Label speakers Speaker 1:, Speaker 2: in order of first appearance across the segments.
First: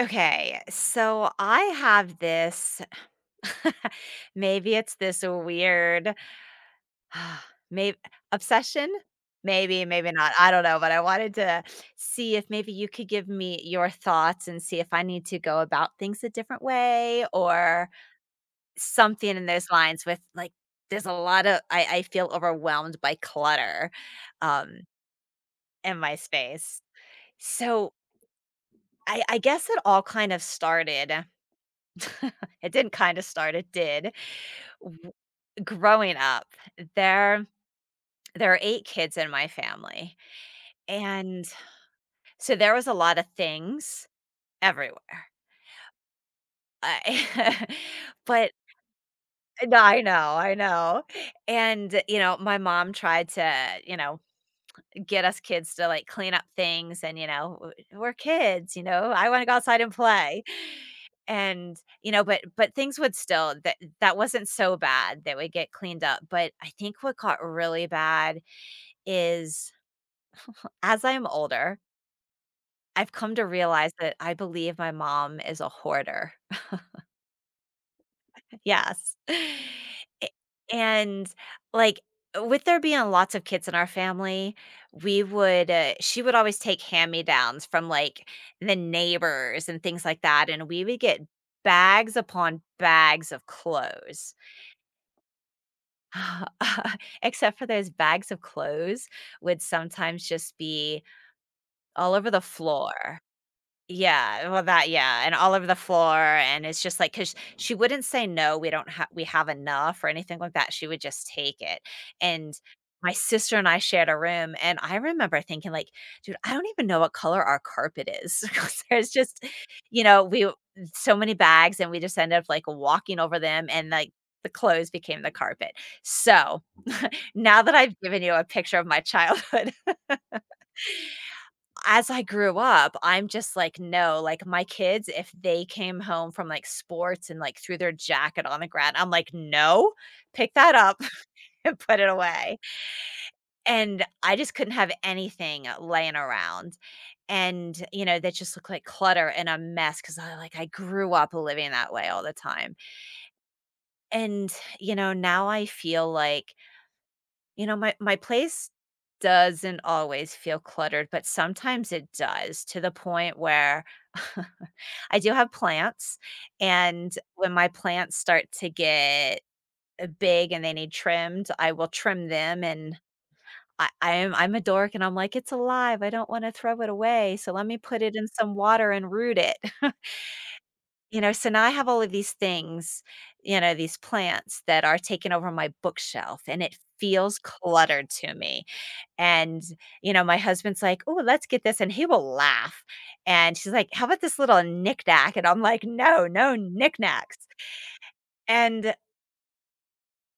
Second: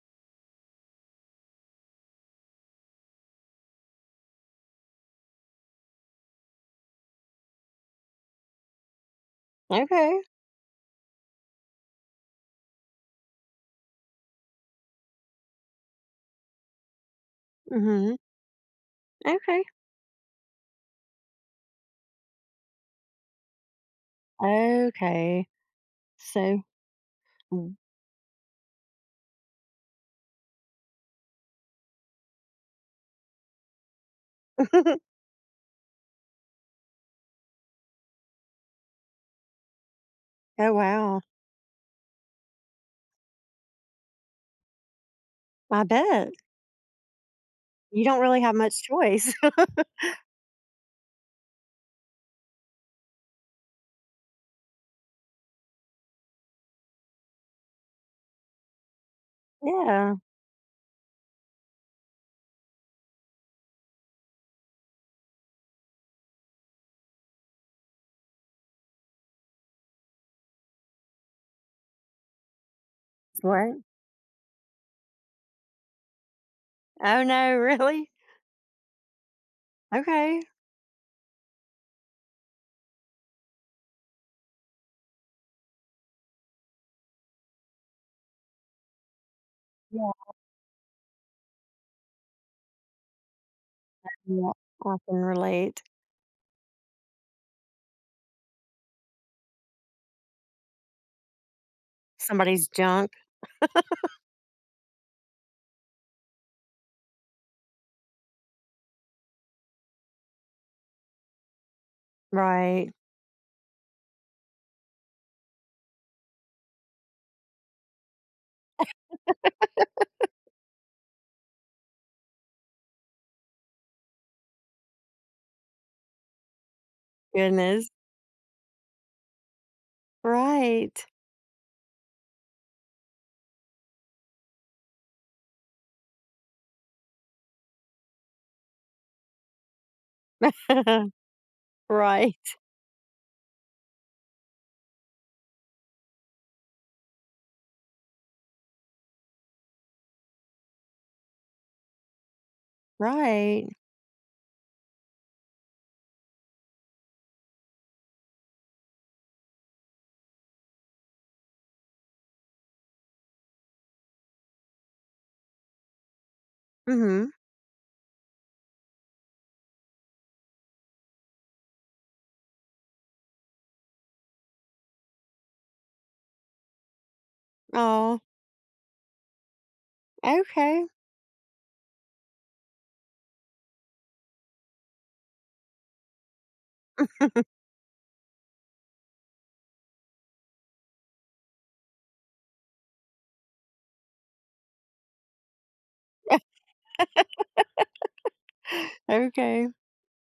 Speaker 1: Okay, so I have this maybe it's this weird maybe obsession? Maybe, maybe
Speaker 2: Okay.
Speaker 1: not. I don't know, but I wanted to see if maybe you could give me your thoughts and see if I need to go about things a different way or
Speaker 2: Mhm.
Speaker 1: something in
Speaker 2: Okay.
Speaker 1: those lines with like there's a lot of I feel overwhelmed by clutter um
Speaker 2: Okay.
Speaker 1: in my
Speaker 2: So
Speaker 1: space.
Speaker 2: w
Speaker 1: So I guess it all kind of started. It didn't kinda start, it did. W Growing up, there there are 8 kids in my family,
Speaker 2: Oh, wow.
Speaker 1: and so there was a lot of things everywhere.
Speaker 2: I bet.
Speaker 1: I
Speaker 2: You don't really
Speaker 1: but
Speaker 2: have much choice.
Speaker 1: no, I know, I know. And, you know, my mom tried to, you know get us kids to like clean up things, and we're kids. You know, I want to go outside and
Speaker 2: Yeah.
Speaker 1: play. And you know, but things would still, that wasn't so bad, that would get cleaned up. But I think what got really bad is, as I'm older, I've come to
Speaker 2: Right?
Speaker 1: realize that I believe my mom is a hoarder.
Speaker 2: Oh, no, really?
Speaker 1: Yes. A
Speaker 2: Okay.
Speaker 1: and, like, with there being lots of kids in our family, we would, she would always take hand-me-downs from, like, the neighbors and things
Speaker 2: Yeah,
Speaker 1: like that, and we would get bags upon bags of clothes.
Speaker 2: yeah. I can relate.
Speaker 1: Except for those bags of clothes would sometimes just be all over the
Speaker 2: Somebody's junk.
Speaker 1: floor. Yeah, well, that yeah, and all over the floor, and it's just like because she wouldn't say, "No, we don't have we have enough," or anything like that, she would just take it, and
Speaker 2: Right.
Speaker 1: my sister and I shared a room, and I remember thinking like, "Dude, I don't even know what color our carpet is," 'cause there's just you know, we w- so many bags, and we just ended up, like, walking over them, and, like, the clothes became the carpet. So, now that
Speaker 2: Goodness.
Speaker 1: I've given you a picture of my childhood,
Speaker 2: Right.
Speaker 1: as I grew up, I'm just like, no, like my kids, if they came home from like sports and like threw their jacket on the ground, I'm like, no, pick that up and put it
Speaker 2: Right.
Speaker 1: away. And I just couldn't have anything laying around. And, you know, that just looked like clutter and a mess because I like, I grew up living that way all the time.
Speaker 2: Right.
Speaker 1: And, you know, now I feel like, you know, my place doesn't always feel cluttered, but sometimes it does, to the point where I do have plants, and
Speaker 2: Mhm.
Speaker 1: when my plants start to get big and they need trimmed, I will trim them. And I'm a dork and I'm like, it's alive. I don't want to throw it away. So let me put it
Speaker 2: Oh.
Speaker 1: in some water and root it.
Speaker 2: Okay.
Speaker 1: You know, so now I have all of these things, you know, these plants that are taking over my bookshelf, and it feels cluttered to me. And, you know, my husband's like, "Oh, let's get this," and he will laugh. And she's like, "How about this little knick-knack?" And I'm like, "No, no knickknacks." And,
Speaker 2: Okay.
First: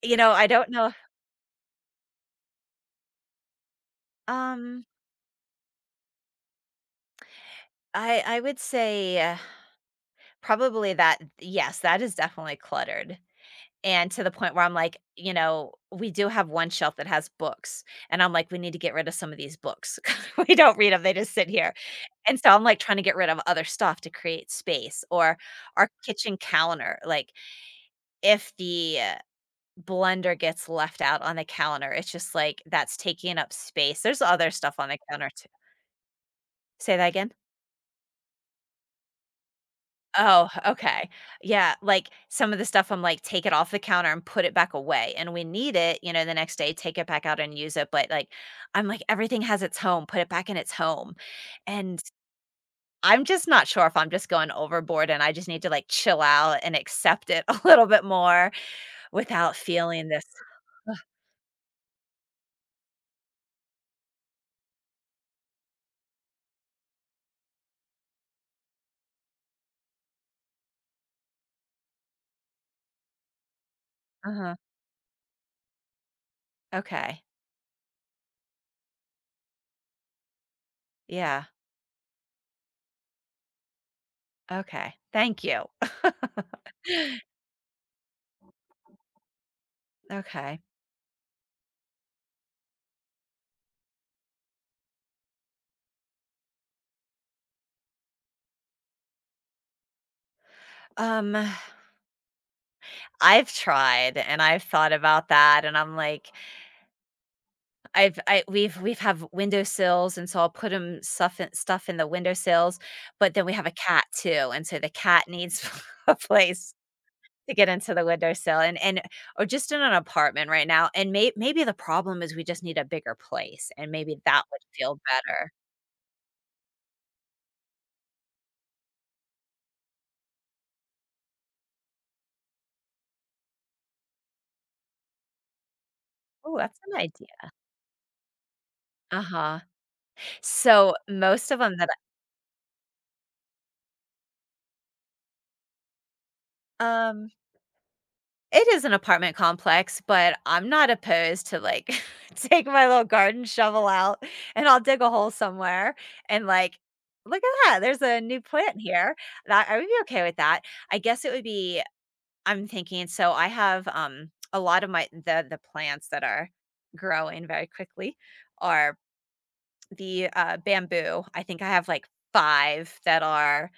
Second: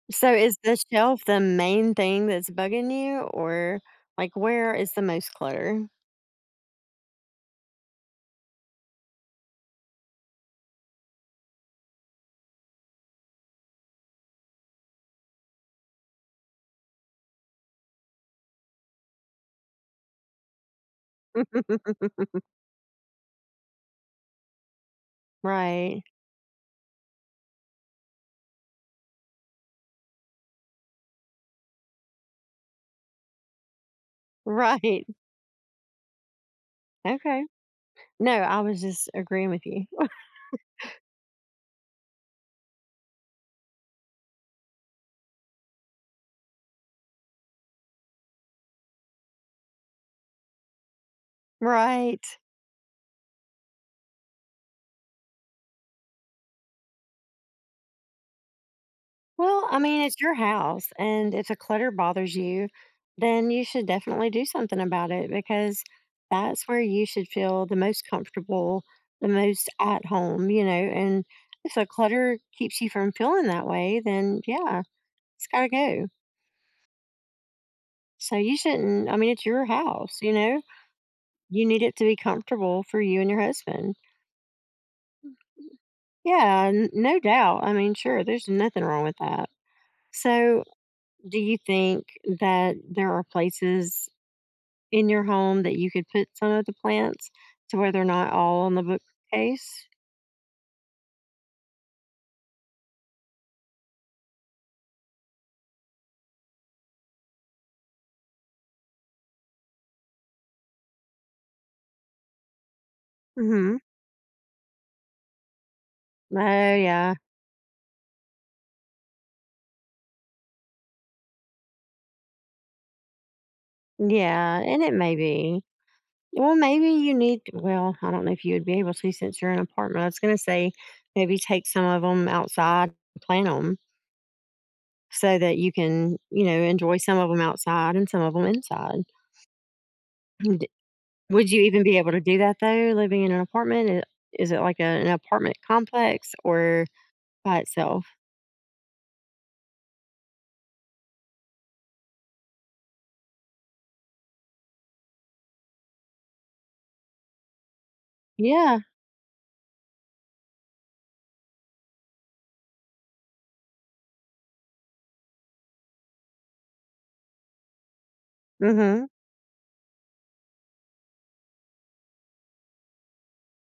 Speaker 1: you know,
Speaker 2: So
Speaker 1: I
Speaker 2: is
Speaker 1: don't
Speaker 2: the
Speaker 1: know.
Speaker 2: shelf the main thing that's bugging you, or like where
Speaker 1: um,
Speaker 2: is the most clutter?
Speaker 1: I would say, probably that yes, that is definitely cluttered, and to the point where I'm like, you know, we do have one shelf that has books, and I'm like, "We need to get rid of some of these books." We don't read read them; they just sit here. And so I'm, like, trying to get rid of other stuff to create space. Or our
Speaker 2: Right.
Speaker 1: kitchen counter, like, if the blender gets left out on the counter, it's just like that's taking up space. There's other stuff on the
Speaker 2: Right.
Speaker 1: counter too. Say that again?
Speaker 2: Okay. No, I was just agreeing with you.
Speaker 1: Oh, okay. Yeah, like some of the stuff I'm like, take it off the counter and put it back away. And we need it, you know, the next day, take it back out and use it. But like, I'm like, everything has its home, put it back in its home. And
Speaker 2: Right.
Speaker 1: I'm just not sure if I'm just going overboard and I just need to like chill out and accept it a little bit more. Without
Speaker 2: Well, I mean,
Speaker 1: feeling
Speaker 2: it's
Speaker 1: this
Speaker 2: your house,
Speaker 1: ugh.
Speaker 2: and if the clutter bothers you, then you should definitely do something about it, because that's where you should feel the most comfortable, the most at home, you know. And if the clutter keeps you from feeling that way, then
Speaker 1: Uh-huh.
Speaker 2: yeah, it's got to go.
Speaker 1: Okay.
Speaker 2: So you shouldn't. I mean, it's your house, you know?
Speaker 1: Yeah.
Speaker 2: You need it to be comfortable for you and your husband.
Speaker 1: Okay. Thank you.
Speaker 2: Yeah, no doubt. I mean, sure, there's nothing wrong with that.
Speaker 1: Okay.
Speaker 2: So, do you think that there are places in your home that you could put some of the plants, to where they're not all on the bookcase?
Speaker 1: Um, I've tried and I've thought about that, and I'm like, I've I we've have windowsills, and so I'll put stuff in the windowsills, but then we have a
Speaker 2: Hmm.
Speaker 1: cat too, and so the cat needs a
Speaker 2: Oh,
Speaker 1: place
Speaker 2: yeah.
Speaker 1: to get into the windowsill. And or just in an apartment right now, and maybe the problem is we just need a bigger place, and maybe that
Speaker 2: Yeah,
Speaker 1: would
Speaker 2: and it
Speaker 1: feel
Speaker 2: may
Speaker 1: better.
Speaker 2: be. Well, maybe you need, well, I don't know if you would be able to since you're in an apartment. I was going to say, maybe take some of them outside and plant them so that you can, you
Speaker 1: Oh,
Speaker 2: know,
Speaker 1: that's an
Speaker 2: enjoy some of them
Speaker 1: idea.
Speaker 2: outside and some of them inside.
Speaker 1: Uh-huh.
Speaker 2: And
Speaker 1: So,
Speaker 2: would
Speaker 1: most of
Speaker 2: you
Speaker 1: them
Speaker 2: even
Speaker 1: that
Speaker 2: be able to do that though, living in an apartment? Is it like a, an apartment complex or
Speaker 1: I um,
Speaker 2: by itself?
Speaker 1: it is an apartment complex, but I'm not opposed to, like, take my little garden shovel out, and I'll dig a hole somewhere, and, like, "Look at that, there's a new plant
Speaker 2: Yeah.
Speaker 1: here." That I would be okay with that. I guess it would be I'm thinking, so I have, a lot of my the plants that are growing very quickly are
Speaker 2: Mm-hmm.
Speaker 1: the, bamboo. I think I have, like, 5 that are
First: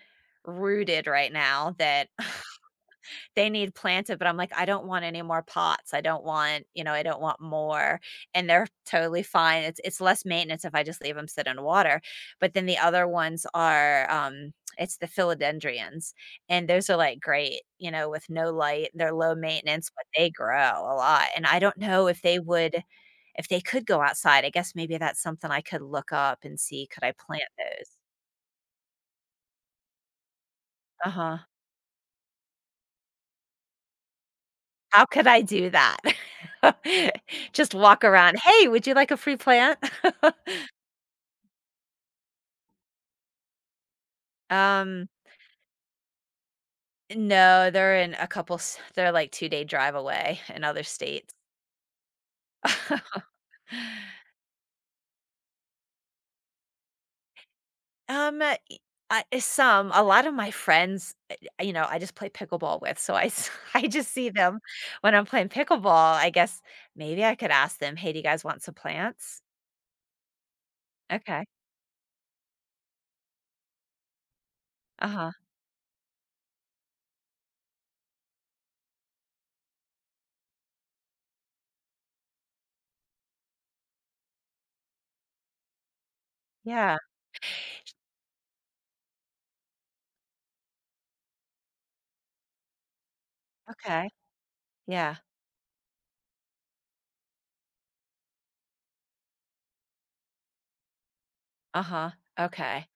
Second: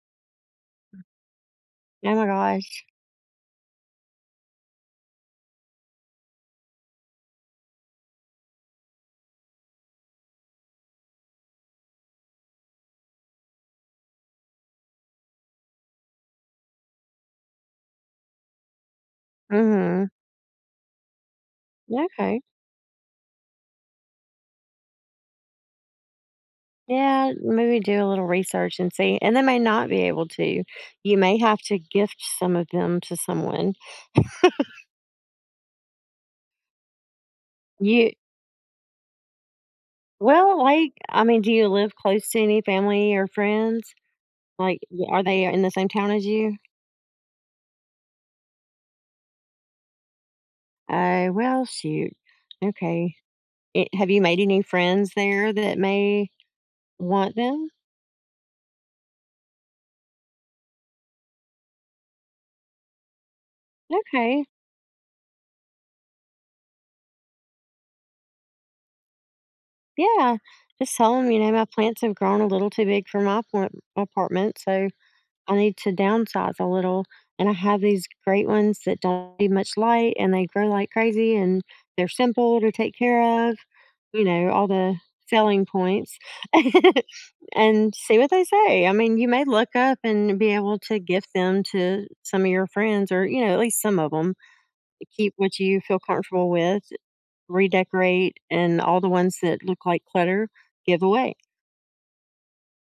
Speaker 1: rooted right now that
Speaker 2: Oh my gosh.
Speaker 1: they need planted. But I'm like, "I don't want any more pots, I don't want you know, I don't want more," and they're totally fine, it's less maintenance if I just leave them sit in water. But then the other ones are, it's the philodendrons, and those are, like, great, you know, with no light, they're low maintenance, but
Speaker 2: Mm-hmm.
Speaker 1: they grow a lot, and I don't know if they
Speaker 2: Okay.
Speaker 1: would if they could go outside. I guess maybe that's something I could look up and see, could I
Speaker 2: Yeah,
Speaker 1: plant
Speaker 2: maybe
Speaker 1: those?
Speaker 2: do a little research and see. And they may not be able to. You may
Speaker 1: Uh-huh.
Speaker 2: have to gift some of them to someone.
Speaker 1: How could I do that? Just walk
Speaker 2: You
Speaker 1: around, "Hey, would you like a free plant?"
Speaker 2: Well, like I mean, do you live close to any family or friends? Like,
Speaker 1: Um,
Speaker 2: are they in the same town as you?
Speaker 1: no, they're in a couple s they're like two-day drive away in other
Speaker 2: Oh,
Speaker 1: states.
Speaker 2: well, shoot. Okay. It, have you made any friends there that may want them?
Speaker 1: Um, eh, I some a lot of my friends, you know, I just play pickleball with, so I s I just see
Speaker 2: Okay.
Speaker 1: them when I'm playing pickleball. I guess maybe I could ask them, "Hey, do you guys want some plants?"
Speaker 2: Yeah. Just tell them, you
Speaker 1: Okay.
Speaker 2: know, my plants have grown a little too big for my apartment, so
Speaker 1: Uh-huh.
Speaker 2: I need to downsize a little. And I have these great ones that don't need much light, and they grow like crazy, and they're simple to take care of. You know, all the selling points.
Speaker 1: Yeah.
Speaker 2: And see what they say. I mean, you may look up and be able to gift them to some of your friends, or, you know, at least some
Speaker 1: Okay.
Speaker 2: of them.
Speaker 1: Yeah.
Speaker 2: Keep what you feel comfortable with, redecorate, and all the ones that look like clutter, give away.
Speaker 1: Uh-huh. Okay.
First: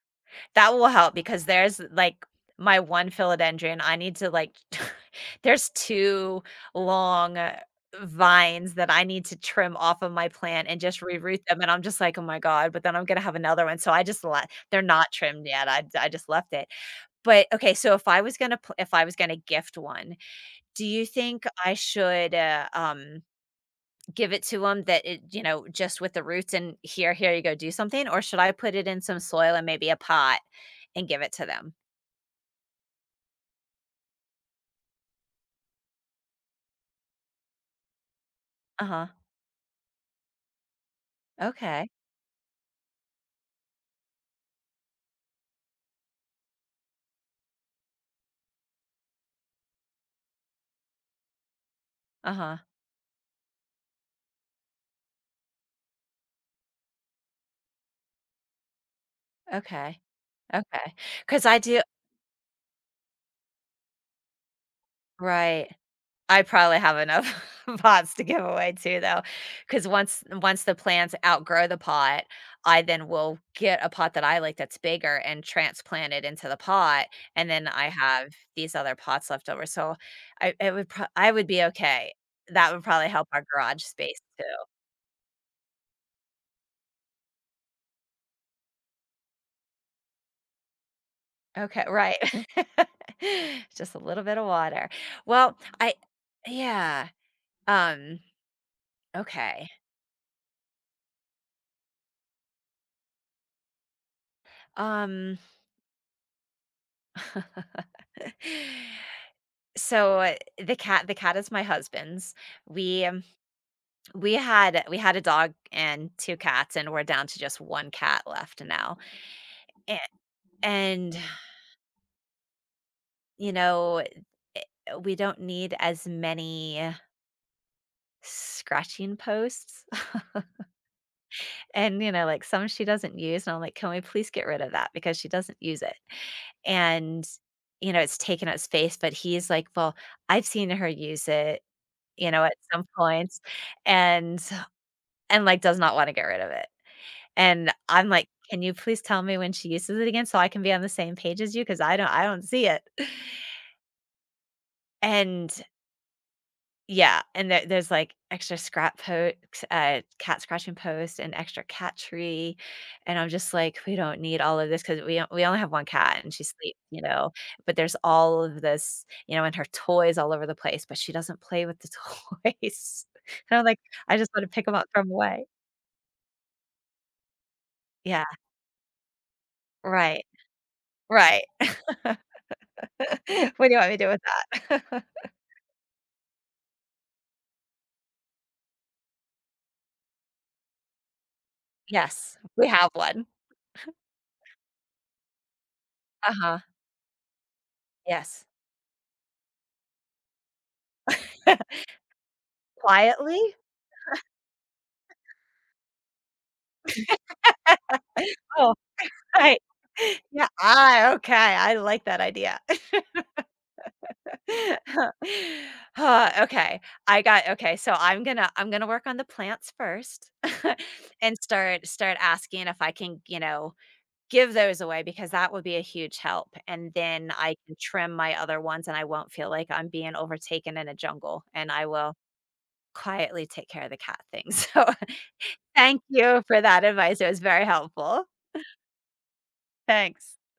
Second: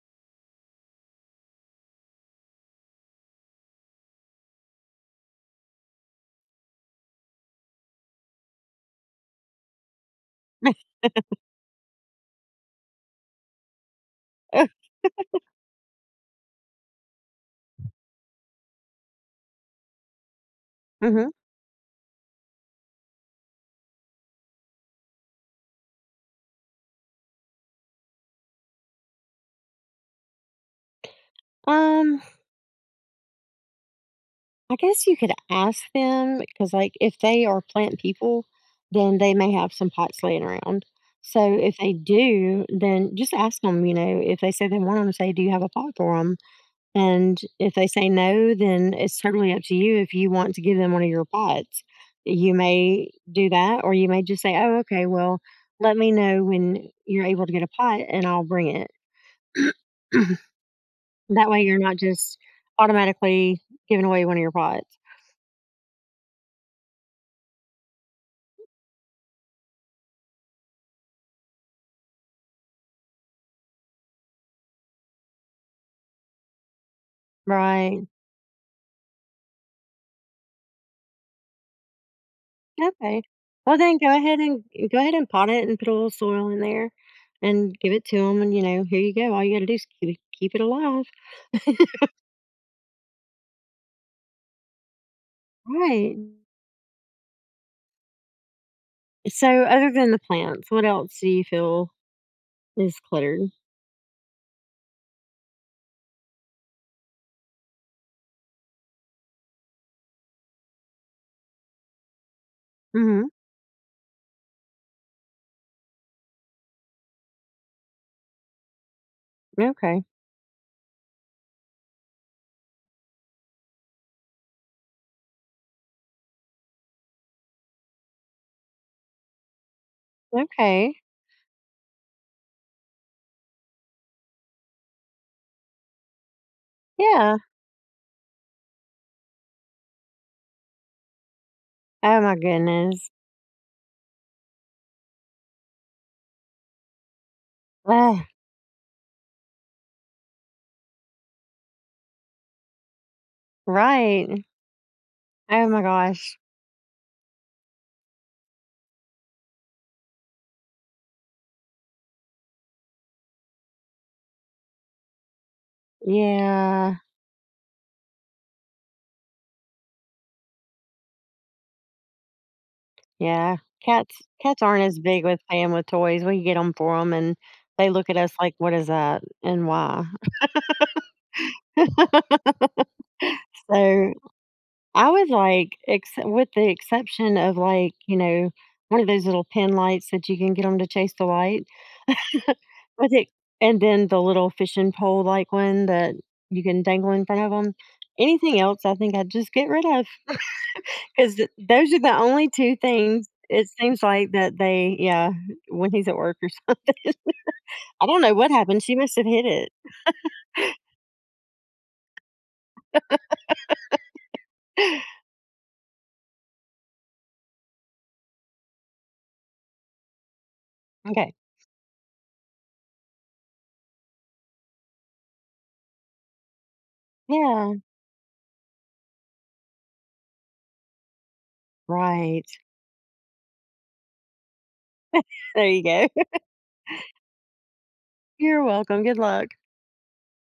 Speaker 1: That will help, because there's, like, my one philodendron, I need to, like there's 2 long, vines that I need to trim off of my plant and just reroot them, and I'm just like, "Oh my god," but then I'm gonna have another one, so I just let they're not trimmed yet, I just left it. But, okay, so if I was gonna if I was gonna gift one, do you
Speaker 2: Hmm.
Speaker 1: think I should, give it to them that it you know, just with the roots and, "Here, here you go, do something," or should I put it in some soil and maybe a pot and give it to them?
Speaker 2: Um, I guess you could ask them, because, like, if they are plant people,
Speaker 1: Uh-huh.
Speaker 2: then they may have some pots laying around. So if
Speaker 1: Okay.
Speaker 2: they do, then just ask them, you know, if they say they want them, say, do you have a pot for them? And if they say no, then it's totally up to you if you want to give them one of your pots. You
Speaker 1: Uh-huh.
Speaker 2: may do that, or you may just say, oh, okay, well, let me know when you're able to get a pot and I'll bring it.
Speaker 1: Okay. Okay. Because
Speaker 2: That
Speaker 1: I
Speaker 2: way you're
Speaker 1: do
Speaker 2: not just automatically giving away one of your pots,
Speaker 1: right. I probably have enough pots to give away too, though. Because once the plants outgrow the pot, I then will get a pot that I like that's bigger and transplant it into the pot, and then I
Speaker 2: right?
Speaker 1: have these other pots left over, so I it would pro I would be okay. That would probably
Speaker 2: Okay.
Speaker 1: help our
Speaker 2: Well,
Speaker 1: garage
Speaker 2: then
Speaker 1: space too.
Speaker 2: go ahead and pot it and put a little soil in there and give it to them. And, you know, here you go. All you got to do is keep it alive.
Speaker 1: Okay, right. Just a little bit of water. Well, I
Speaker 2: Right.
Speaker 1: yeah. Um
Speaker 2: So,
Speaker 1: Okay.
Speaker 2: other than the plants, what else do you feel is cluttered?
Speaker 1: Um so the cat is my husband's. We
Speaker 2: Hmm.
Speaker 1: we had a dog and two cats, and we're down to just one cat left now. And,
Speaker 2: Okay.
Speaker 1: and you know, eh, we don't need as many scratching posts.
Speaker 2: Okay.
Speaker 1: And you know, like some she doesn't use, and I'm like, "Can we please get rid of that because she doesn't use it?" And
Speaker 2: Yeah.
Speaker 1: you know, it's taken up space, but he's like, "Well, I've seen her use it,
Speaker 2: Oh,
Speaker 1: you
Speaker 2: my
Speaker 1: know, at some
Speaker 2: goodness.
Speaker 1: point," and like, does not wanna get rid of it. And I'm
Speaker 2: Ugh,
Speaker 1: like, "Can you please tell me when she uses it again so I can be on the same page as you, because I don't see it."
Speaker 2: right.
Speaker 1: And
Speaker 2: Oh, my gosh.
Speaker 1: yeah, and there's, like, extra scrap post, cat scratching post and extra cat tree, and I'm just like, "We don't need all of this because we only have 1 cat and she sleeps,
Speaker 2: Yeah.
Speaker 1: you know, but there's all of this, you know, and her toys all over the place, but she doesn't play with the toys.
Speaker 2: Yeah.
Speaker 1: And I'm like,
Speaker 2: Cats,
Speaker 1: I just wanna pick
Speaker 2: cats
Speaker 1: pick them
Speaker 2: aren't
Speaker 1: up,
Speaker 2: as
Speaker 1: throw 'em
Speaker 2: big with
Speaker 1: away."
Speaker 2: playing with toys. We get them for them and they look at
Speaker 1: Yeah,
Speaker 2: us like, what is that and why?
Speaker 1: right, right. What do you want me to do
Speaker 2: So
Speaker 1: with that?
Speaker 2: I would like, with the exception of like, you know, one of those little pin lights that you can get them to chase the light
Speaker 1: Yes, we have
Speaker 2: with
Speaker 1: one.
Speaker 2: it, and then the little fishing pole like one that
Speaker 1: Uh-huh,
Speaker 2: you can dangle in front of them.
Speaker 1: yes.
Speaker 2: Anything else, I think I'd just get rid of because those are the only two things
Speaker 1: Quietly?
Speaker 2: it seems like that they, yeah, when he's at work or something. I don't know what
Speaker 1: Oh
Speaker 2: happened. She must have hit
Speaker 1: right.
Speaker 2: it.
Speaker 1: Yeah, ah, okay, I like that idea. Huh, okay, I got okay, so I'm gonna work on the plants first
Speaker 2: Okay.
Speaker 1: and start asking if I can, you know, give those away, because that would be a huge help, and then I
Speaker 2: Yeah.
Speaker 1: can trim my other ones, and I won't feel like I'm being overtaken in a jungle, and I will
Speaker 2: Right.
Speaker 1: quietly take care of the cat thing, so
Speaker 2: There you
Speaker 1: thank
Speaker 2: go.
Speaker 1: you for that advice, it was very helpful.
Speaker 2: You're welcome. Good luck.
Speaker 1: Thanks.